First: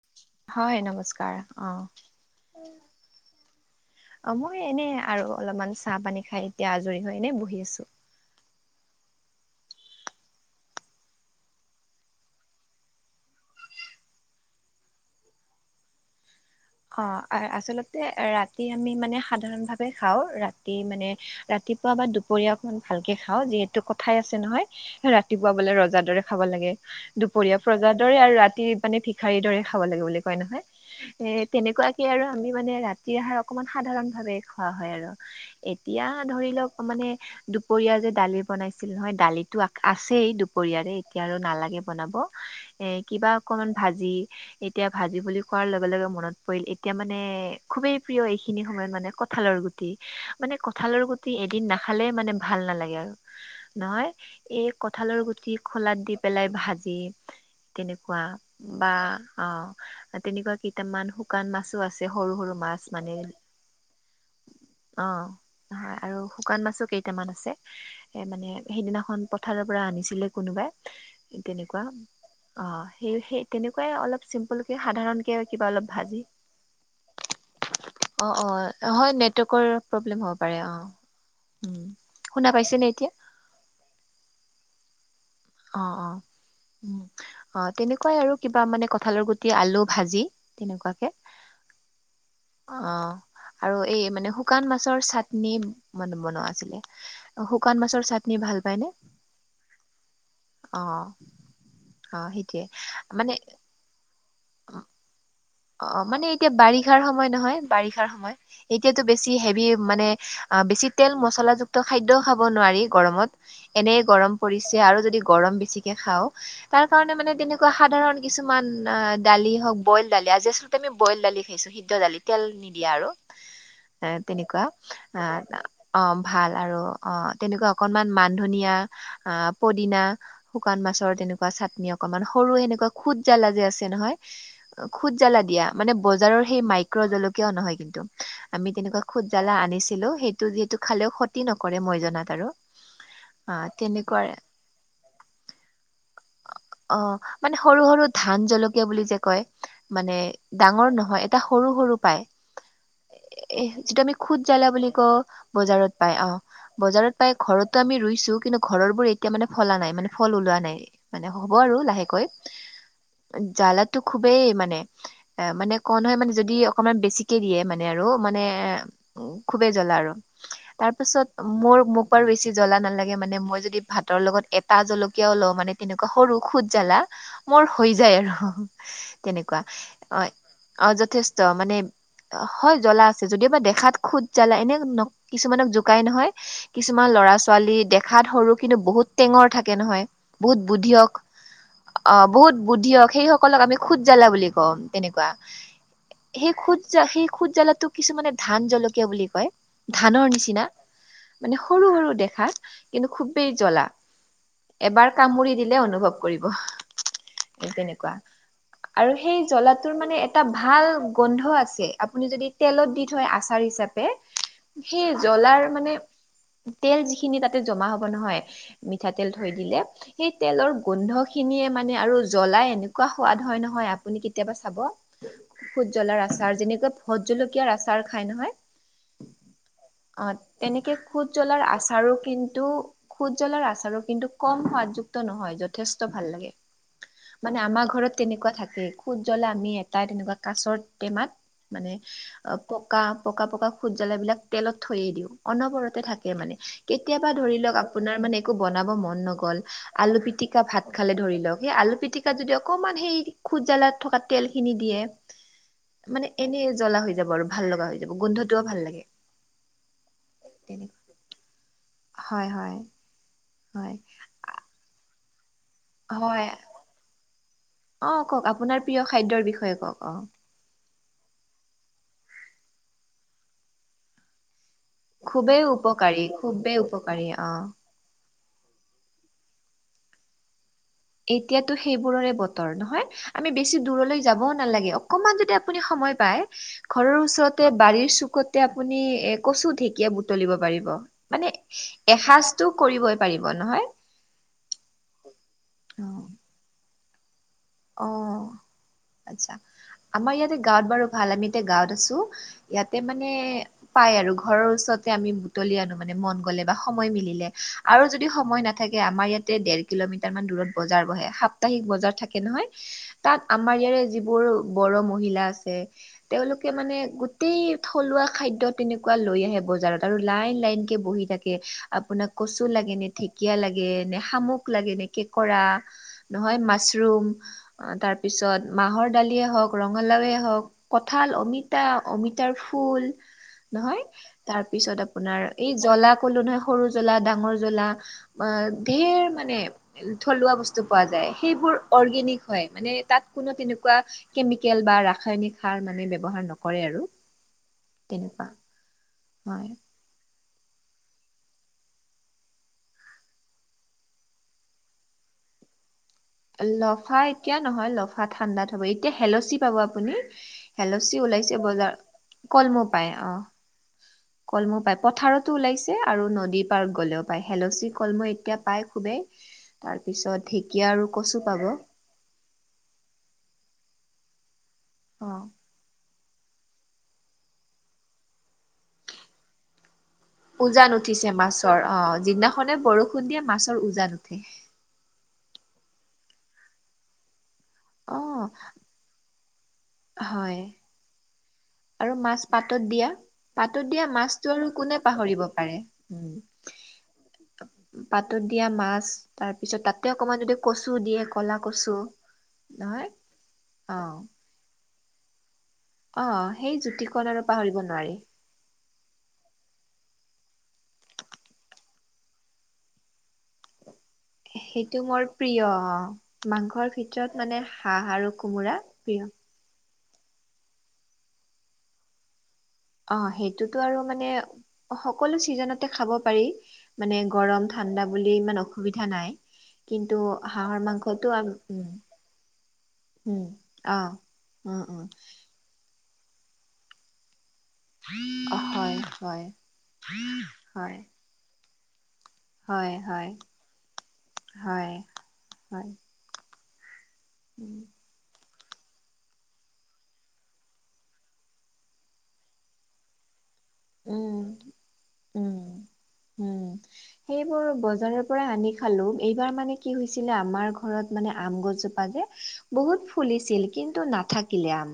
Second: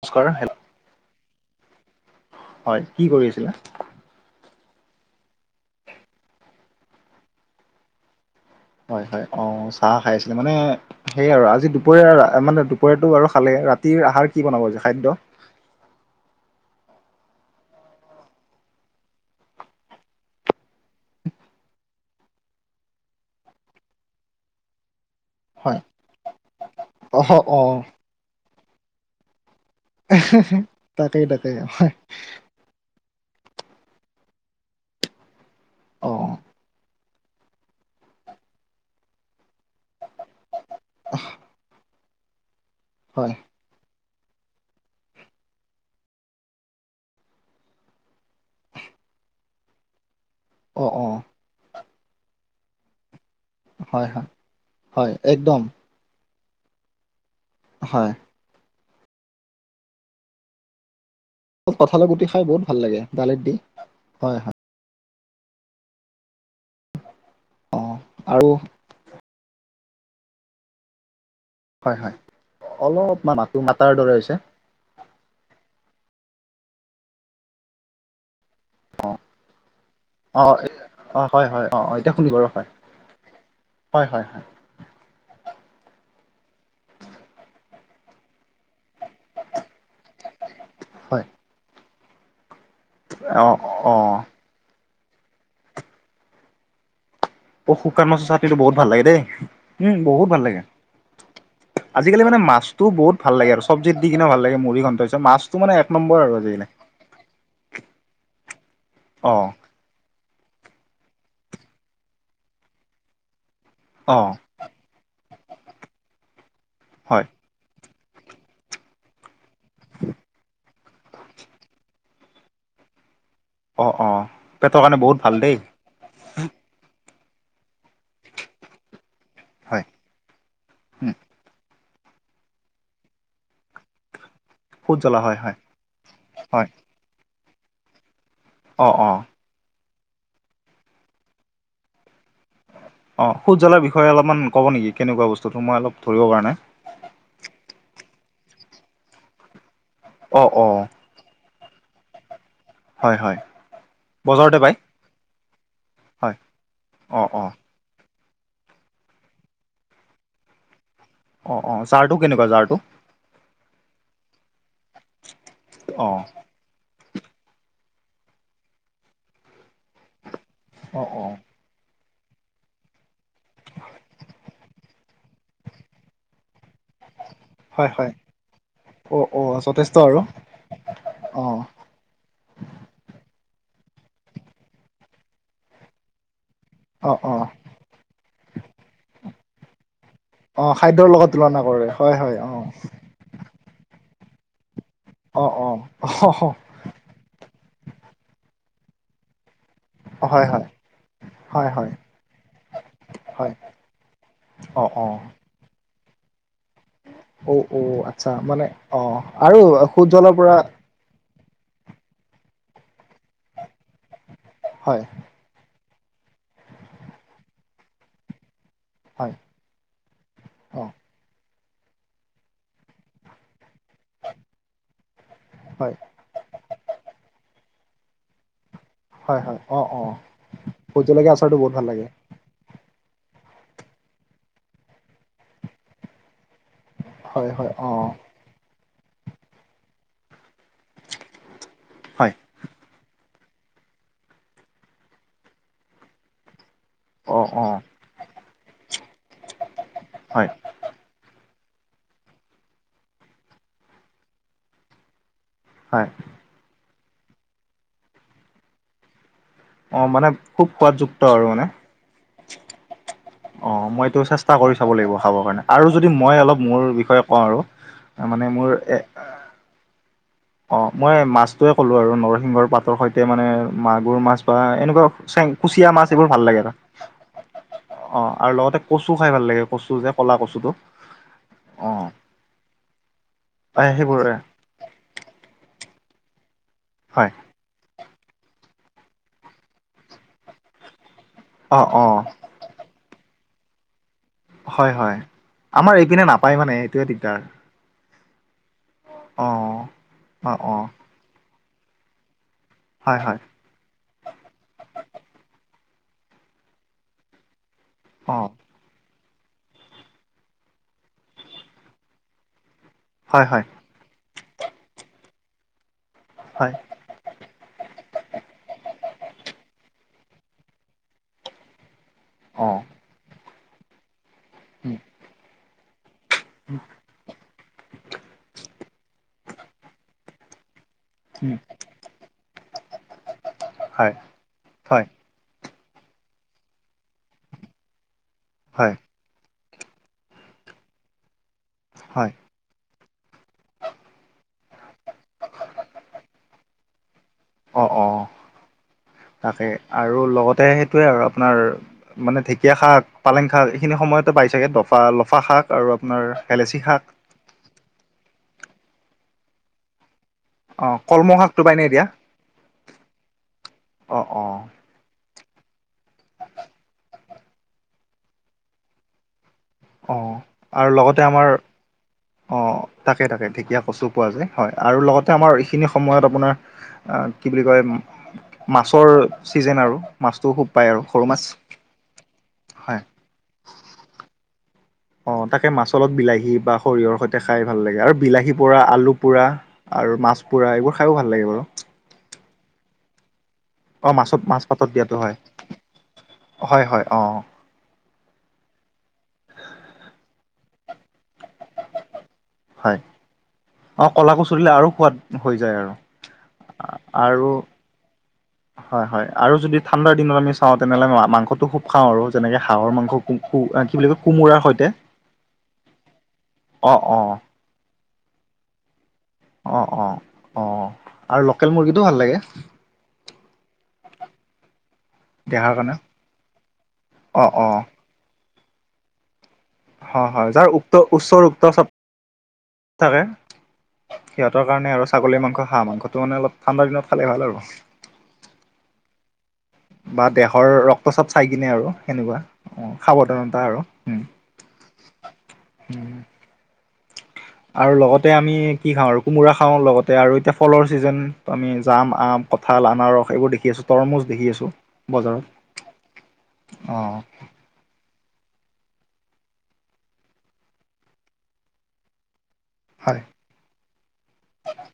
নমস্কাৰ হে হয় নমস্কাৰ অ। হয় কি কৰি আছিলা? অ মই এনেই আৰু অলপমান চাহ পানী খাই এতিয়া আজৰি হৈ এনেই বহি আছো। হয় হয় অঁ চাহ খাই আছিলে মানে সেই আৰু আজি দুপৰীয়া মানে দুপৰীয়াটো বাৰু খালে, ৰাতিৰ আহাৰ কি বনাব যে খাদ্য? খা আহে আচলতে ৰাতি আমি মানে সাধাৰণ ভাৱে খাওঁ ৰাতি মানে ৰাতিপুৱা বা দুপৰীয়া অকমান ভালকে খাওঁ যিহেতু কথাই আছে নহয় ৰা ৰাতিপুৱা বোলে হয় ৰজাৰ দৰে খাব লাগে, অ' দুপৰীয়া অ' প্ৰজাৰ দৰে আৰু ৰাতি মানে ভী ক্ষাৰিৰ দৰে খাব লাগে বুলি কয় নহয়, তাকেই এ তাকেই অ' তেনেকুৱাকে আৰু আমি মানে ৰাতিৰ আহাৰ অকমান সাধাৰণ ভাৱে খোৱা হয় আৰু। এতিয়া ধৰি লওক মানে দুপৰীয়া যে দালি বনাইছিল নহয় দালিটো আ আছেই দু পৰিয়াৰে এতিয়া আৰু নালাগে বনাব, এ কিবা হয় অকমান ভাজি এতিয়া ভাজি বুলি খোৱাৰ লগে লগে মনত পৰিল এতিয়া মানে খুবেই প্ৰিয় এইখিনি সময়ত মানে কঁঠালৰ গুট টি মানে অ' কঁঠালৰ অ' গুটি এদিন নাখালে মানে ভাল নালাগে আৰু। হয় নহয় হয় এই হয় কঠালৰ গুটি একদম খোলাত দি পেলাই ভাজি হয় তেনেকুৱা। বা অ তেনেকুৱা কেইটামান হো কান মাছো আছে কঁঠালৰ গুটি সৰু - খাই সৰু বহুত ভাল মাছ লাগে মানে। দালিত দি হয় হয় অ' হয় আৰু শুকান মাছো কেইটামান আছে, অ' এ মানে আৰু সেইদিনাখন পথাৰৰপৰা আনিছিলে কোনোবাই। তেনেকুৱা, হয় হয় অ সেই অলপমান সেই মাতো মাতাৰ তেনেকুৱাই দৰে অলপ হৈছে চিম্পুল। সাধাৰণকে কিবা অলপ ভাজি। অ অ। অ হয় নেটৱৰ্কৰ প্ৰব্লেম হ'ব পাৰে অ, অ' হয় হয় উম অ' এতিয়া শুনি বাৰু শুনা হয় পাইছেনে এতিয়া? হয় হয় হয়। অহ অহ। উম অ তেনেকুৱাই আৰু কিবা মানে কঁঠালৰ গুটি আলু ভাজি তেনেকুৱাকে- হয় অঁ অ' আৰু এই মানে অ' শুকান মাছৰ চাটনি মানে বনোৱা আছিলে। অ শুকান মাছৰ চাটনিটো বহুত ভাল লাগে দেই উম বহুত ভাল লাগে। অ' আজিকালি অ' মানে সেইটোয়ে মাছটো বহুত মানে ভাল লাগে আৰু চব্জিত দি কিনে ভাল লাগে মুৰি ঘন্তা মাছ- অ' মানে এতিয়া বাৰিষাৰ সময় নহয় বাৰিষাৰ সময়। এতিয়াতো বেছি অঁ হেভি। মানে, বেছি তেল মচলা যুক্ত খাদ্য খাব নোৱাৰি গৰমত এনেই অঁ গৰম প- আৰু যদি গৰম বেছিকে খাওঁ তাৰ কাৰণে হয় মানে তেনে- তেনেকুৱা সাধাৰণ কিছুমান অ দালি হওক বইল। দালি আজি আচলতে আমি বইল দালি খাইছো সিদ্ধ দালি তেল নিদিয়া আৰু। অঁ এ অঁ, তেনেকুৱা পেটৰ কাৰণে বহুত আহ ভাল দেই। অ' ভাল আৰু অ তেনেকুৱা অকনমান মান ধনীয়া। আ, হয় পদিনা শুকান মাছৰ তেনেকুৱা চাটনি। অকনমান সৰুয়ে এনেকুৱা খুদ জ্বালা যে আছে নহয়, খুদ জ্বলা হয় জ্বালা হয় দিয়া মানে বজাৰৰ সেই হয় মাইক- জলকীয়াও নহয় কিন্তু আমি অঁ তেনেকুৱা অঁ খুদ জ্বালা আনিছো। ছিলো সেইটো যিহেতু খালেও ক্ষতি নকৰে মই জনাত আৰু। অঁ, খুদ অ' জ্বালা বিষয়ে তেনেকুৱা অলপমান ক'ব নেকি কেনেকুৱা বস্তুটো মই অলপ ধৰিব পৰা নাই? অ' মানে সৰু সৰু ধান জলকীয়া বুলি যে কয় মানে অঁ অঁ ডাঙৰ নহয়। এটা সৰু সৰু পায়, হয় হয় যিটো আমি খুদ বজাৰতে জ্বালা পায় বুলি কওঁ বজাৰত- পাই অঁ, হয় বজাৰত অঁ পাই অঁ ঘৰতো আমি ৰুইছো কিন্তু ঘৰৰ বোৰ এতিয়া মানে ফলা নাই মানে ফল ওলোৱা নাই। মানে হ'ব অঁ আৰু অঁ জাৰটো লাহেকৈ। কেনেকুৱা জাৰটো জ্বালাতো খুবেই মানে এ মানে কন হয় অঁ মানে যদি অকমান বেছি। দিয়ে মানে আৰু মানে খুবেই জ্বালা আৰু তাৰ অঁ পিছত অঁ মোৰ মোক- বেছি জ্বলা নালাগে মানে মই যদি ভাতৰ লগত এটা জলকীয়াও লওঁ মানে তেনেকুৱ- সৰু খুদ জ্বালা। মোৰ হৈ হয় হয় যায় আৰু অঁ অঁ তেনেকুৱা যথেষ্ট আৰু হয়, অ যথেষ্ট অঁ মানে- হয় জ্বলা আছে যদিওবা দেখাত খুদ জ্বলা এনে কিছুমানক জোকাই নহয়। কিছুমান অঁ ল'ৰা অঁ ছোৱালী দেখাত সৰু কিন্তু বহুত টেঙৰ থাকে নহয়, বহুত - অঁ খাদ্যৰ বুদ্ধিয়ক লগত তুলনা কৰে হয় অ হয় বহুত অঁ বুদ্ধিয়ক। সেই সকলক আমি খুদ জ্বালা বুলি কওঁ তেনেকুৱা, অঁ অঁ অঁ সেই খুদ জ্বালা সেই খুদ জ্বালাটোক- কিছুমানে ধান জলকীয়া বুলি কয়। হয় ধানৰ হয় নিচিনা মানে হয় হয় সৰু সৰু দেখাত কিন্তু হয় খুবেই জ্বলা। অ অ এবাৰ কামুৰি দিলে অনুভৱ কৰিব। অ অ তেনেকুৱা আচ্ছা মানে অ আৰু সেই জ্বলাটোৰ মানে সুজলৰ এটা পৰা ভাল। গোন্ধ আছে আপুনি যদি তেলত দি থয় আচাৰ হিচাপে হয় সেই- জ্বলাৰ মানে তেল যিখিনি তাতে জমা হব নহয় মিঠাতেল হয় থৈ দিলে। সেই তেলৰ অ গোন্ধ খিনিয়ে মানে আৰু জ্বলাই এনেকুৱা সোৱাদ হয় নহয় আপুনি কেতিয়াবা চাব। খুদ হয় জ্বলাৰ আচাৰ যেনেকৈ ভোট জলকীয়াৰ আচাৰ খায় নহয়। হয় হয় অ অ' তেনেকে ভোট খুদ জলকীয়া আচাৰটো জ্বলাৰ বহুত ভাল লাগে আচাৰো কিন্তু- খুদ জ্বালাৰ আচাৰো কিন্তু কম সোৱাদযুক্ত নহয় যথেষ্ট ভাল লাগে। হয় মানে, হয় অ আমাৰ ঘৰত তেনেকুৱা থাকে খুদ জ্বলা আমি। তাই তেনেকুৱা কাছৰ টেমাত মানে হয় পকা- পকা পকা খুদ জ্বালা বিলাক তেলত থৈয়ে দিওঁ অনবৰতে থাকে মানে। কেতিয়াবা অ ধৰি অ লওক আপোনাৰ মানে একো বনাব মন নগ'ল আলু হয় পিটিকা ভাত- খালে ধৰি লওক, সেই আলু পিটিকাত যদি অকমান সেই খুদ জ্বালা থকা তেল খিনি দিয়ে। হয় মানে এনেই জ্বলা হৈ যাব আৰু ভাল লগা হৈ যাব গোন্ধটোও ভাল লাগে। অ মানে খুব তেনেকুৱা সোৱাদ যুক্ত আৰু মানে হয় হয়। অ' হয় মই এইটো চেষ্টা কৰি চাব লাগিব খাবৰ কাৰণে। আৰু যদি মই হয় অলপ মোৰ বিষয়ে কওঁ আৰু অ কওক মানে মোৰ আপোনাৰ প্ৰিয় এ খাদ্যৰ বিষয়ে কৱক? অ‌। অ মই মাছটোৱে ক'লো আৰু নৰসিংহৰ পাতৰ সৈতে মানে মাগুৰ মাছ বা এনেকুৱা চেং খুবেই কুচিয়া মাছ উপকাৰী, এইবোৰ ভাল লাগে আৰু খুবেই উপকাৰী অ। অ, আৰু লগতে কচু খাই ভাল লাগে, কচু যে ক'লা কচুটো। এতিয়াটো অ সেইবোৰৰে বতৰ নহয়, আমি বেছি এ দূৰলৈ সেইবোৰে যাব নালাগে। অকমান যদি আপুনি সময় পায় ঘৰৰ হয় ওচৰত তে বাৰিৰ চুকতে আপুনি এ কচু ঢেঁকীয়া বুটলিব পাৰিব। মানে অ অ এসাজ টো কৰিবই পাৰিব নহয়। হয় হয়। আমাৰ এইপিনে নাপায় মানে এইটোয়ে দিগদাৰ। অ অ আচ্ছা। আমাৰ অ ইয়াতে অ গাঁৱত বাৰু ভাল আমি এতিয়া গাঁৱত আছোঁ। ইয়াতে হয় মানে হয় পাই আৰু ঘৰৰ ওচৰতে আমি বুটলি আনো মানে মন গ'লে বা সময় মিলিলে আৰু যদি অ সময় নাথা নাথাকে আমাৰ ইয়াতে দেৰ কিলোমিটাৰ মান দূৰত বজাৰ বহে। সাপ্তাহিক বজাৰ থাকে নহয়। তাত হয় হয় আমাৰ ইয়াৰে যিবোৰ বড়ো মহিলা আছে তেওঁলোকে হয় মানে গোট গোটেই থলুৱা খাদ্য তেনেকুৱা লৈ আহে বজাৰত আৰু লাইন লাইনকে বহি থাকে। আপোনাক কচু অ লাগে নে? ঢেঁকীয়া লাগে নে শামুক লাগে উম নে কেঁকোৰা নহয় মাছ ৰুম, অ তাৰপিছত মাহৰ দালিয়ে হওঁক ৰঙালাৱে হওঁক। কঁঠাল, উম অমিতা, অমিতাৰ ফুল। নহয় হয় হয় তাৰপিছত আপোনাৰ এই জ্বলা কলো নহয় সৰু জ্বলা ডাঙৰ জ্বলা অ হয় ধেৰ মানে থলুৱা বস্তু পোৱা যায়। সেইবোৰ অৰ্গেনিক হয় মানে তাত কোনো তেনেকুৱা কেমিকেল বা ৰাসায়নিক সাৰ মানে ব্যৱহাৰ নকৰে আৰু অ অ তেনেকুৱা তাকে হয় আৰু লগতে সেইটোৱে আৰু আপোনাৰ মানে ঢেঁকীয়া শাক, পালেং শাক এইখিনি সময়তে পাই চাগে লফা লফা শাক আৰু আপোনাৰ হেলেচি শাক লফা এতিয়া নহয় লফা ঠাণ্ডাত হ'ব। এতিয়া শেলচি পাব আপুনি। অ শেলচি কলমৌ ওলাইছে শাকটো পাইনে বজাৰত, এতিয়া কলমূল পাই অ। অ অ কলমূল পায় পথাৰত। টো ওলাইছে আৰু নদী পাৰত গ'লেও পায় শেলচি কলমূল এতিয়া পাই খুবেই। তাৰপিছত ঢেঁকীয়া আৰু তে কচু আমাৰ, পাব অ তাকে তাকে ঢেঁকীয়া, কচু পোৱা যায় হয় আৰু লগতে অ' আমাৰ এইখিনি সময় সময়ত আপোনাৰ আ কি বুলি কয়? মাছৰ ছিজেন আৰু মাছটোও খুব পায় উজান আৰু সৰু উঠিছে মাছ মাছৰ অ যিদিনাখনে হয় বৰষুণ দিয়ে মাছৰ উজান উঠে। অ তাকে মাছৰ লগত বিলাহী বা সৰিয়হৰ সৈতে খাই ভাল লাগে। আৰু অ' বিলাহী পোৰা আলু পোৰা আৰু মাছ হয় পোৰা এইবোৰ খায়ো ভাল লাগে বাৰু। আৰু মাছ পাতত দিয়া। পাতত দিয়া অ' মাছত মাছটো মাছ আৰু পাতত কোনে দিয়াটো হয় পাহৰিব পাৰে। হয় হয় অ' পাতত দিয়া মাছ তাৰপিছত তাতে অকমান যদি কচু দিয়ে, কলা কচু। হয়। নহয় অ কলা কচু দিলে আৰু সোৱাদ হৈ যায় আৰু অ সেই জ্যোতিকণ আৰু পাহৰিব নোৱাৰি। হয় হয় আৰু যদি ঠাণ্ডাৰ দিনত আমি চাওঁ তেনেহ'লে মা মাংসটো খুব খাওঁ আৰু যেনেকে হাঁহৰ মাংস আ কি বুলি কয়? কোমোৰাৰ সৈতে সেইটো মোৰ প্ৰিয় অ। মাংসৰ অ' অ' ভিতৰত মানে হাঁহ আৰু কোমোৰা। প্ৰিয়। অঁ অঁ অঁ, আৰু লোকেল মুৰ্গীটো ভাল লাগে। অহ সেইটোতো আৰু মানে সকলো দেহাৰ ছিজনতে কাৰণে খাব পাৰি মানে অ' গৰম অ' ঠাণ্ডা বুলি ইমান অসুবিধা নাই। কিন্তু হয় হয় যাৰ হাঁহৰ উক্ত উচ্চ মাংসটো আম ৰক্ত চাপ উম থাকে। উম অ সিহঁতৰ উম কাৰণে উম আৰু ছাগলী মাংস হাঁহ মাংসটো মানে অলপ। ঠাণ্ডা দিনত খালে ভাল আৰু। হয় হয়। বা দেহৰ হয় ৰক্তচাপ চাই কিনে আৰু সেনেকুৱা। অ হয় হয় সাৱধানতা আৰু উম হয় হয়। উম উম আৰু লগতে আমি কি খাওঁ আৰু কোমোৰা খাওঁ লগতে আৰু এতিয়া ফলৰ ছিজন আমি জাম, আম, কঁঠাল, আনাৰস এইবোৰ দেখোঁ। খি আছো তৰমুজ উম দেখি আছো বজাৰত অ বোৰ বজাৰৰ পৰা আনি খালো। এইবাৰ মানে কি হৈছিলে আমাৰ ঘৰত মানে আম গছজোপা যে বহুত হয় ফুলিছিল কিন্তু নাথাকিলে আম।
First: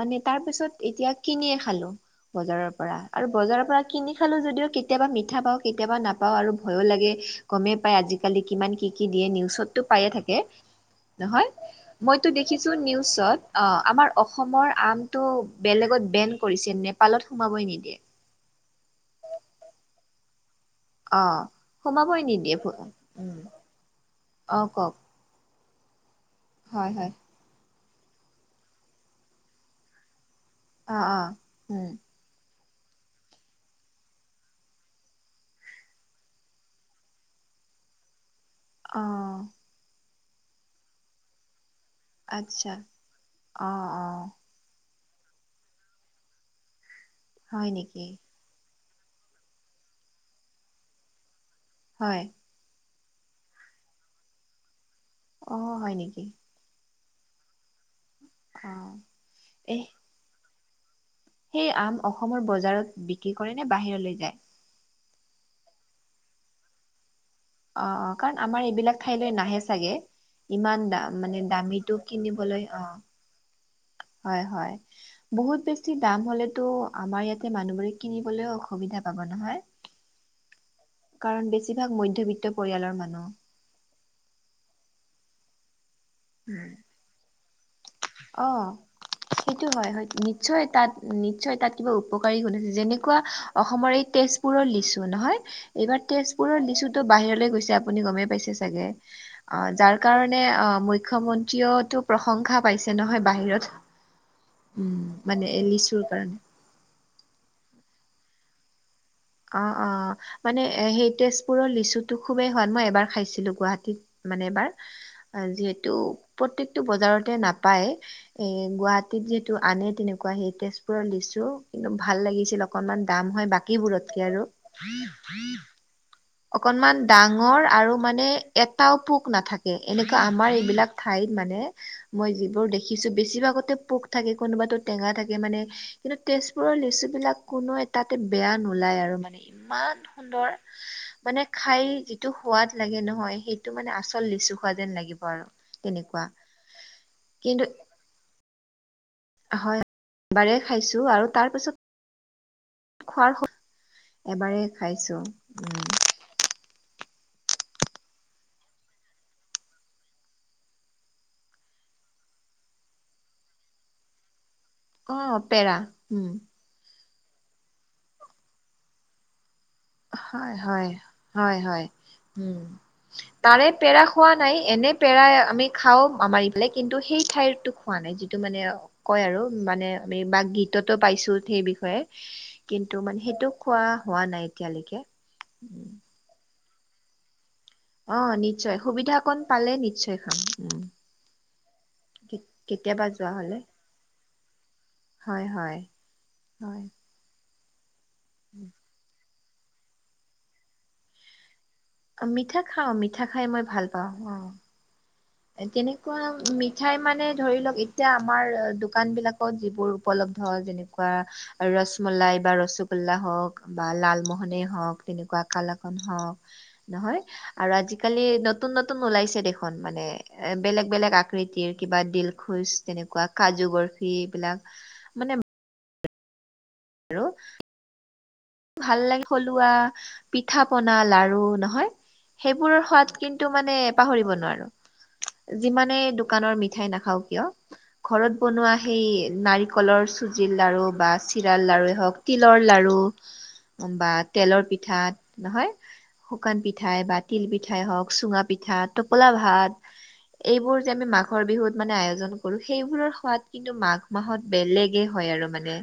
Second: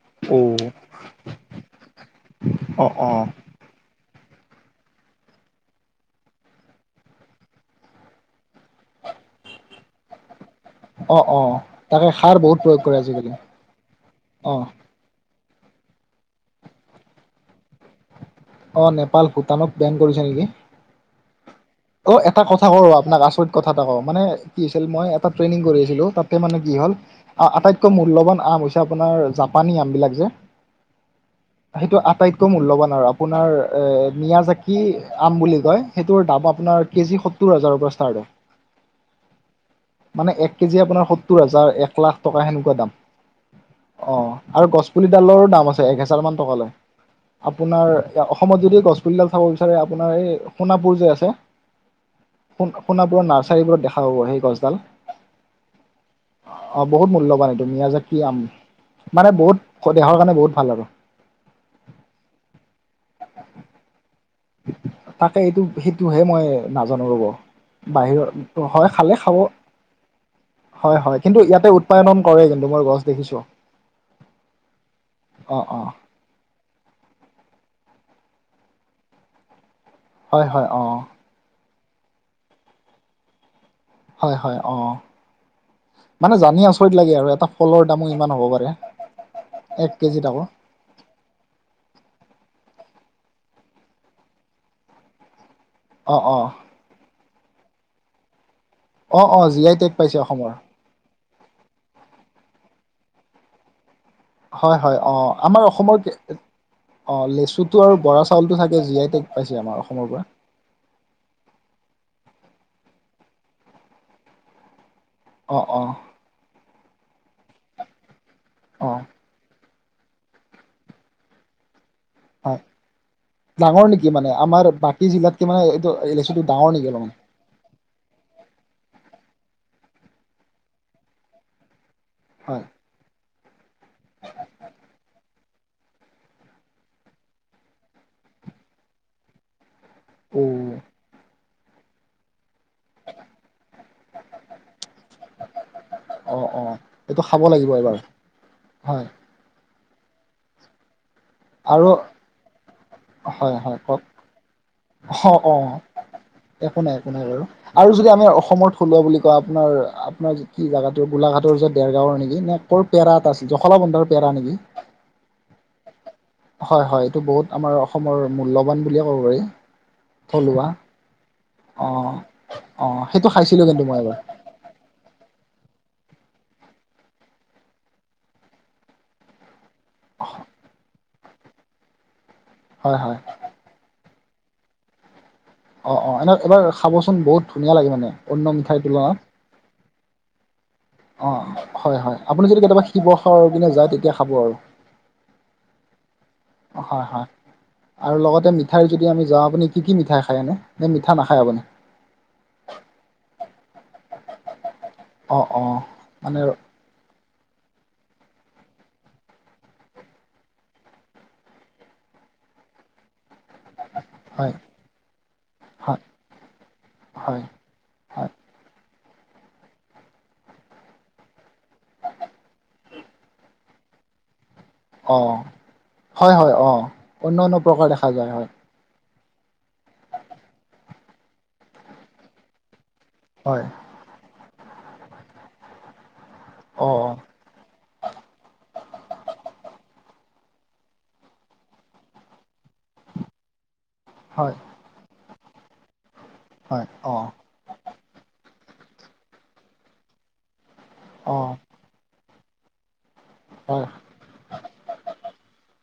মানে অ তাৰ পিছত এতিয়া কিনিয়ে খালো বজাৰৰ অ পৰা অ আৰু বজাৰৰ পৰা। কিনি খালো যদিও কেতিয়াবা মিঠা পাওঁ কেতিয়াবা নাপ- পাওঁ আৰু ভয়ো লাগে, গমেই পায় আজিকালি কিমান কি কি দিয়ে নিউজতটো পায়ে থাকে। অ অ নহয় তাকে মইতো সাৰ বহুত দেখিছো প্ৰয়োগ কৰে আজিকালি নিউজত অ আমাৰ অ অসমৰ আম টো বেলেগত বেন কৰিছে নেপালত সোমাবই নিদিয়ে। অ নেপাল, ভূটানত বেন কৰিছে নেকি। অ। অ সোমাবই এটা নিদিয়ে কথা ক আপোনাক উম আচৰিত কথা এটা কওঁ মানে অ কি হৈছিল কওক মই ট্ৰেইনিং কৰিছিলো তাতে মানে কি হয় হল হয় আটাইতকৈ মূল্যৱান আম হৈছে আপোনাৰ জাপানী আম বিলাক যে অ অ উম সেইটো আটাইত- কো মূল্য বান আৰু আপোনাৰ নিয়া যে কি আম বুলি কয় সেইটো দাবাব আপোনাৰ কেজি সত্তৰ হাজাৰৰ পৰা ষ্টাৰ্ট হয়। অ। মানে এক কেজি আপোনাৰ সত্তৰ হাজাৰ, এক লাখ টকা আচ্ছা সেনেকুৱা দাম। অ। আৰু গছপুলি ডালৰো দাম আছে এক হেজাৰ মান টকা লব। হয় আপোনাৰ নেকি অসমত যদি গছগুলিডাল চাব বিচাৰে, আপোনাৰ এই সোণাপুৰ যে আছে হয়। সোণাপুৰত নাৰ্চাৰীবোৰত দেখা পাব সেই গছডাল। অ হয় নেকি? অ বহুত মূল্যৱান নিয়া জাতীয় আম অ মানে এ বহুত দহৰ কাৰণে বহুত ভাল আৰু। সেই আম অসমৰ বজাৰত বিক্ৰী কৰেনে বাহিৰলৈ যায়? তাকে এইটো সেইটোহে মই নাজানো ৰ'ব। অ অ বাহিৰ কাৰণ আমাৰ হয় এইবিলাক খালে ঠাইলৈ খাব। নাহে চাগে ইমান হয় দাম হয় মানে কিন্তু ইয়াতে দামীটো উৎপাদন কৰে কিনিবলৈ কিন্তু মই অ গছ দেখিছো। হয় হয় বহুত অ বেছি। দাম হ'লেতো আমাৰ ইয়াতে মানুহবোৰে কিনিবলৈ অসুবিধা পাব নহয়। হয় হয় অ। কাৰণ বেছিভাগ মধ্যবৃত্ত পৰিয়ালৰ মানুহ। হয় হয় অ। মানে জানি আচৰিত লাগে আৰু এটা ফলৰ দামো ইমান হ'ব অ পাৰে সেইটো হয় এক হয় কেজিত আক। নিশ্চয় তাত নিশ্চয় তাত কিবা উপকাৰী গুণ আছে যেনেকুৱা অসমৰ এই তেজপুৰৰ লিচু নহয়। এইবাৰ অ অ তেজপুৰৰ লিচুতো বাহিৰলৈ গৈছে আপুনি গমেই পাইছে চাগে। জি অ আই টেগ যাৰ পাইছে কাৰণে অসমৰ অ মুখ্যমন্ত্ৰীয়েতো প্ৰশংসা পাইছে নহয় বাহিৰত। হয় হয় উম অ মানে আমাৰ এই অসমৰ লিচুৰ কাৰণে অ লেচুটো আৰু বৰা চাউলটো চাগে জীয়াই থা- অ অ। মানে সেই তেজপুৰৰ লিচুটো খুবেই সোৱাদ, মই এবাৰ খাইছিলোঁ গুৱাহাটীত মানে এবাৰ। অ অ যিহেতু প্ৰত্যেকটো বজাৰতে নাপায় এ অ গুৱাহাটীত যিট- এইটো আনে তেনেকুৱা সেই তেজপুৰত লিচু কিন্তু ভাল হয় লাগিছিল অকনমান দাম হয় ডাঙৰ বাকীবোৰত নেকি মানে আমাৰ বাকী জিলাতকে মানে এইটো লেচুটো ডাঙৰ নেকি অকনমান অলপমান ডাঙ মোৰ আৰু মানে এটাও পোক নাথাকে, এনেকুৱা আমাৰ এইবিলাক ঠাইত মানে মই হয় যিবোৰ দেখিছোঁ বেছিভাগতে পোক থাকে কোনোবাতো টেঙা থা কে মানে কিন্তু তেজপুৰৰ লিচুবিলাক কোনো এটাতে বেয়া নোলায় আৰু মানে ইমান অ সুন্দৰ মানে খাই যিটো সোৱাদ লাগে নহয়, সেইটো মানে আচল লিচু খোৱা যেন লাগিব আৰু তেনেকুৱা। অঁ অঁ এইটো খাব কিন্তু লাগিব এইবাৰ, হয় হয়, এবাৰে খাইছোঁ আৰু তাৰ পিছত টো, খোৱাৰ হয় হয় কওক এবাৰে খাইছো অ অ উম একো নাই একো নাই বাৰু। আৰু যদি আমাৰ অসমৰ থলুৱা বুলি কোৱা আপোনাৰ আপোনাৰ যি কি জাগাটোৰ গোলাঘাটৰ যে দেৰগাঁৱৰ নেকি নে? কৰ পেৰা এটা আছিল জখলাবন্ধাৰ পেৰা নেকি? অ পেৰা উম হয় হয় এইটো বহুত আমাৰ অসমৰ মূল্যৱান বুলিয়ে ক'ব পাৰি। থলুৱা হয়-হয়, হয়-হয় অ উম, অ সেইটো খাইছিলোঁ তাৰে কিন্তু মই পেৰা এবাৰ খোৱা নাই এনে পেৰা আমি খাওঁ আমাৰ ইফালে কিন্তু সেই ঠাইৰতো খোৱা নাই যিটো মানে কয় আৰু মানে আমি বা গীততো পাইছোঁ সেই বিষয়ে কিন্তু হয় মানে হয় সেইটোক খোৱা হোৱা নাই এতিয়ালৈকে। উম, অ', অ', এনে এইবাৰ খাবচোন বহুত ধুনীয়া লাগে মানে অ অন্য নিশ্চয় মিঠাই সুবিধা তুলনাত। অকণ পালে নিশ্চয় খাম, উম। অ', হয়-হয় আপুনি যদি কেতিয়াবা শিৱসাগৰ কিনে যায় তেতিয়া খাব আৰু। হয়-হয়। হয়। আৰু লগতে মিঠাইৰ যদি আমি যাওঁ আপুনি কি-কি মিঠাই খায় আনে, নে মিঠা নাখায় আপুনি? অ', মিঠা খাওঁ মিঠা খাই মই ভাল পাওঁ অ'। অঁ অঁ কেনেকুৱা ম মানে মিঠাই মানে ধৰি লওঁক এতিয়া আমাৰ দোকানবিলাকত যিবোৰ উপলব্ধ যেনেকুৱা আৰু ৰসমলাই বা ৰসগোল্লা হওঁক। বা হয় লালমোহনে হওঁক তেনেকুৱা কালাকন হয় হওঁক, নহয়? হয় আৰু আজি আজিকালি হয় নতুন-নতুন ওলাইছে দেখোন মানে এ বেলেগ-বেলেগ আকৃতিৰ, কিবা দিল খোজ তেনেকুৱা কাজু বৰফি এইবিলাক। মানে অ', হয়-হয় অ', অন্যান্য প্ৰকাৰ দেখা যায় হয়। ভাল লাগে থলুৱা পিঠা পনা লাৰু নহয়? সেইবোৰৰ সোৱাদ কিন্তু হয় মানে পাহৰিব নোৱাৰোঁ, যিমানে দোকানৰ মিঠাই অঁ অঁ নাখাও কিয়। ঘৰত বনোৱা সেই নাৰিকলৰ চুজিৰ লাড়ু বা চিৰাৰ লাড়ু ৱেই হওঁক, তিলৰ লাড়ু বা হয় তেলৰ পিঠা নহয়? শুকান হয় পিঠাই বা অঁ তিল পিঠ পিঠাই হওঁক, চুঙা পিঠা, টোপোলা ভাত এইবোৰ যে আমি অঁ মাঘৰ বিহুত মানে আয়োজন কৰোঁ, সেইবোৰৰ সোৱাদ কিন্তু হয় মাঘ মাহত বেলেগে হয় আৰু মানে।